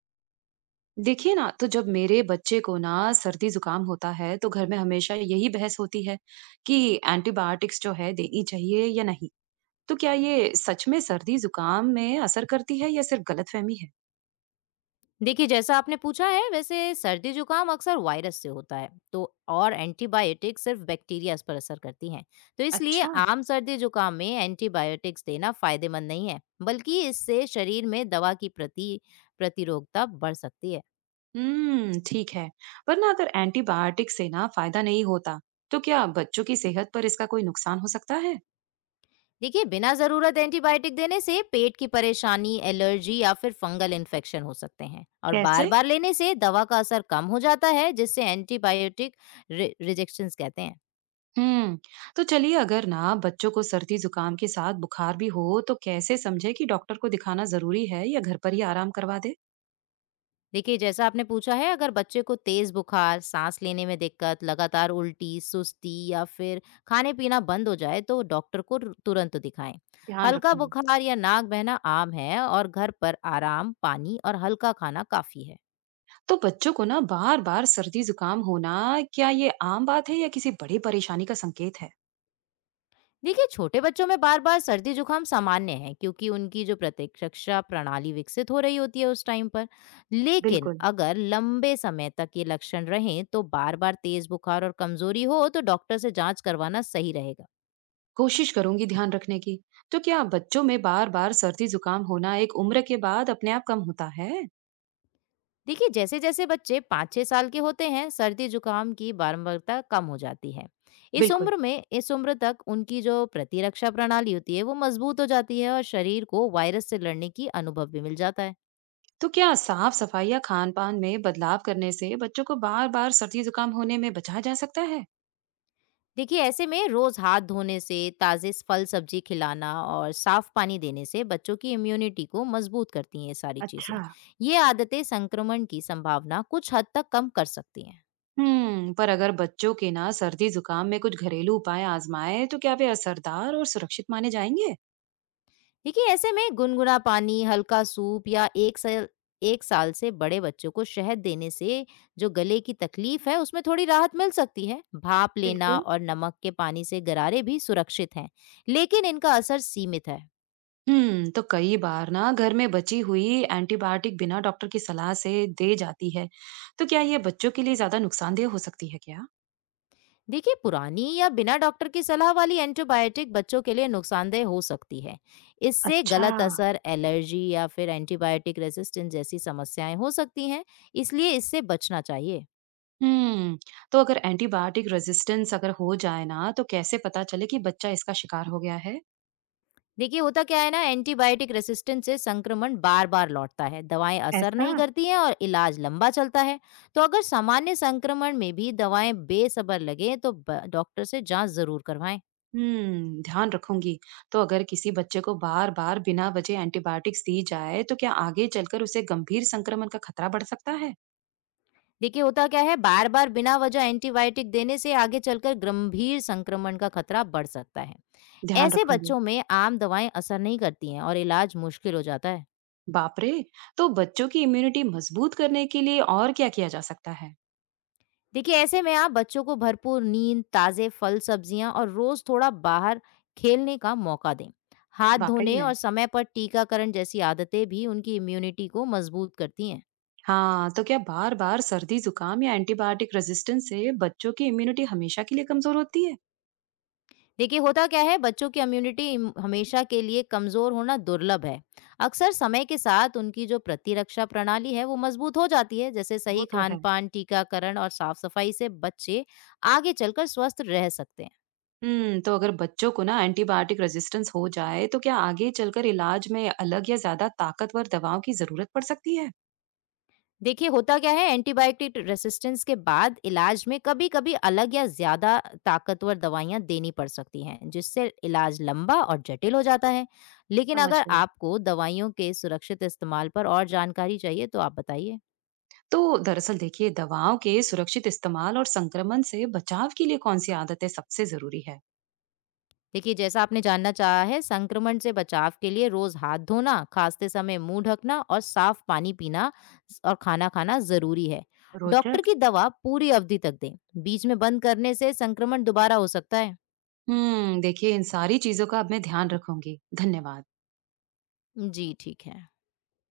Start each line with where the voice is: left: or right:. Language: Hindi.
right: देखिए ना, तो जब मेरे बच्चे को ना सर्दी जुकाम होता है, तो घर में हमेशा यही बहस होती है कि एंटीबायोटिक्स जो है देनी चाहिए या नहीं। तो क्या ये सच में सर्दी जुकाम में असर करती है या सिर्फ गलतफहमी है?
left: देखिए जैसा आपने पूछा है वैसे सर्दी जुकाम अक्सर वायरस से होता है तो और एंटीबायोटिक सिर्फ बैक्टीरिया पर असर करती हैं तो इसलिए
right: अच्छा।
left: आम सर्दी जुकाम में एंटीबायोटिक्स देना फायदेमंद नहीं है, बल्कि इससे शरीर में दवा की प्रतिरोधकता बढ़ सकती है।
right: हम्म, ठीक है। पर ना अगर एंटीबायोटिक से ना फायदा नहीं होता, तो क्या बच्चों की सेहत पर इसका कोई नुकसान हो सकता है?
left: देखिए बिना जरूरत एंटीबायोटिक देने से पेट की परेशानी, एलर्जी या फिर फंगल इन्फेक्शन हो सकते हैं, और बार
right: कैसे?
left: बार लेने से दवा का असर कम हो जाता है, जिससे एंटीबायोटिक रिजेक्शन कहते हैं।
right: हम्म। तो चलिए, अगर ना बच्चों को सर्दी जुकाम के साथ बुखार भी हो, तो कैसे समझे कि डॉक्टर को दिखाना जरूरी है या घर पर ही आराम करवा दे?
left: देखिए जैसा आपने पूछा है, अगर बच्चे को तेज बुखार, सांस लेने में दिक्कत, लगातार उल्टी, सुस्ती या फिर खाने पीना बंद हो जाए तो डॉक्टर को तुरंत दिखाएं।
right: ध्यान
left: हल्का
right: रखूंगी।
left: बुखार या नाक बहना आम है, और घर पर आराम, पानी और हल्का खाना काफी है।
right: तो बच्चों को ना बार बार सर्दी जुकाम होना, क्या ये आम बात है या किसी बड़ी परेशानी का संकेत है?
left: देखिए छोटे बच्चों में बार बार सर्दी जुकाम सामान्य है, क्योंकि उनकी जो प्रतिरक्षा प्रणाली विकसित हो रही होती है उस टाइम पर। लेकिन
right: बिल्कुल।
left: अगर लंबे समय तक ये लक्षण रहें, तो बार बार तेज बुखार और कमजोरी हो, तो डॉक्टर से जांच करवाना सही रहेगा।
right: कोशिश करूंगी ध्यान रखने की। तो क्या बच्चों में बार बार सर्दी जुकाम होना एक उम्र के बाद अपने आप कम होता है?
left: देखिए जैसे जैसे बच्चे 5-6 साल के होते हैं, सर्दी जुकाम की बारंबारता कम हो जाती है। इस
right: बिल्कुल।
left: उम्र में इस उम्र तक उनकी जो प्रतिरक्षा प्रणाली होती है वो मजबूत हो जाती है, और शरीर को वायरस से लड़ने की अनुभव भी मिल जाता है।
right: तो क्या साफ सफाई या खान पान में बदलाव करने से बच्चों को बार बार सर्दी जुकाम होने में बचा जा सकता है?
left: देखिए ऐसे में रोज हाथ धोने से, ताज़े फल सब्जी खिलाना और साफ पानी देने से बच्चों की इम्यूनिटी को मजबूत करती हैं ये सारी चीज़ें।
right: अच्छा।
left: ये आदतें संक्रमण की संभावना कुछ हद तक कम कर सकती हैं।
right: हम्म, पर अगर बच्चों के ना सर्दी जुकाम में कुछ घरेलू उपाय आजमाए, तो क्या वे असरदार और सुरक्षित माने जाएंगे?
left: देखिए ऐसे में गुनगुना पानी, हल्का सूप या एक साल से बड़े बच्चों को शहद देने से जो गले की तकलीफ है उसमें थोड़ी राहत मिल सकती है। भाप लेना
right: बिल्कुल।
left: और नमक के पानी से गरारे भी सुरक्षित हैं, लेकिन इनका असर सीमित है।
right: हम्म, तो कई बार ना घर में बची हुई एंटीबायोटिक बिना डॉक्टर की सलाह से दे जाती है, तो क्या ये बच्चों के लिए ज्यादा नुकसानदेह हो सकती है क्या?
left: देखिए पुरानी या बिना डॉक्टर की सलाह वाली एंटीबायोटिक बच्चों के लिए नुकसानदेह हो सकती है। इससे
right: अच्छा।
left: गलत असर, एलर्जी या फिर एंटीबायोटिक रेजिस्टेंस जैसी समस्याएं हो सकती हैं, इसलिए इससे बचना चाहिए।
right: हम्म, तो अगर एंटीबायोटिक रेजिस्टेंस अगर हो जाए ना, तो कैसे पता चले कि बच्चा इसका शिकार हो गया है?
left: देखिए होता क्या है ना, एंटीबायोटिक रेसिस्टेंस से संक्रमण बार बार लौटता है, दवाएं असर
right: ऐसा।
left: नहीं करती हैं और इलाज लंबा चलता है। तो अगर सामान्य संक्रमण में भी दवाएं बेसबर लगे, तो डॉक्टर से जांच जरूर करवाएं।
right: हम्म, ध्यान रखूंगी। तो अगर किसी बच्चे को बार बार बिना वजह एंटीबायोटिक्स दी जाए, तो क्या आगे चलकर उसे गंभीर संक्रमण का खतरा बढ़ सकता है?
left: देखिए होता क्या है, बार बार बिना वजह एंटीबायोटिक देने से आगे चलकर गंभीर संक्रमण का खतरा बढ़ सकता है।
right: ध्यान
left: ऐसे
right: रखूंगी।
left: बच्चों में आम दवाएं असर नहीं करती हैं और इलाज मुश्किल हो जाता है।
right: बाप रे! तो बच्चों की इम्यूनिटी मजबूत करने के लिए और क्या किया जा सकता है?
left: देखिए ऐसे में आप बच्चों को भरपूर नींद, ताज़े फल सब्जियां और रोज थोड़ा बाहर खेलने का मौका दें। हाथ
right: वाकई
left: धोने
right: में।
left: और समय पर टीकाकरण जैसी आदतें भी उनकी इम्यूनिटी को मजबूत करती हैं।
right: हाँ, तो क्या बार-बार सर्दी, जुकाम या एंटीबायोटिक रेजिस्टेंस से बच्चों की इम्यूनिटी हमेशा के लिए कमजोर होती है?
left: देखिए होता क्या है, बच्चों की इम्यूनिटी हमेशा के लिए कमजोर होना दुर्लभ है। अक्सर समय के साथ उनकी जो प्रतिरक्षा प्रणाली है वो मजबूत हो जाती है, जैसे
right: वो
left: सही
right: तो
left: खान
right: है।
left: पान, टीकाकरण और साफ सफाई से बच्चे आगे चलकर स्वस्थ रह सकते हैं।
right: तो अगर बच्चों को ना एंटीबायोटिक रेजिस्टेंस हो जाए, तो क्या आगे चलकर इलाज में अलग या ज्यादा ताकतवर दवाओं की जरूरत पड़ सकती है?
left: देखिए होता क्या है, एंटीबायोटिक रेसिस्टेंस के बाद इलाज में कभी-कभी अलग या ज्यादा ताकतवर दवाइयां देनी पड़ सकती हैं, जिससे इलाज लंबा और जटिल हो जाता है। लेकिन
right: समझ
left: अगर
right: गई।
left: आपको दवाइयों के सुरक्षित इस्तेमाल पर और जानकारी चाहिए तो आप बताइए।
right: तो दरअसल देखिए, दवाओं के सुरक्षित इस्तेमाल और संक्रमण से बचाव के लिए कौन सी आदतें सबसे जरूरी है?
left: देखिए जैसा आपने जानना चाहा है, संक्रमण से बचाव के लिए रोज हाथ धोना, खांसते समय मुंह ढकना और साफ पानी पीना और खाना खाना जरूरी है। डॉक्टर
right: रोचक।
left: की दवा पूरी अवधि तक दें, बीच में बंद करने से संक्रमण दोबारा हो सकता है।
right: हुँ, देखिए इन सारी चीज़ों का अब मैं ध्यान रखूँगी। धन्यवाद।
left: जी ठीक है।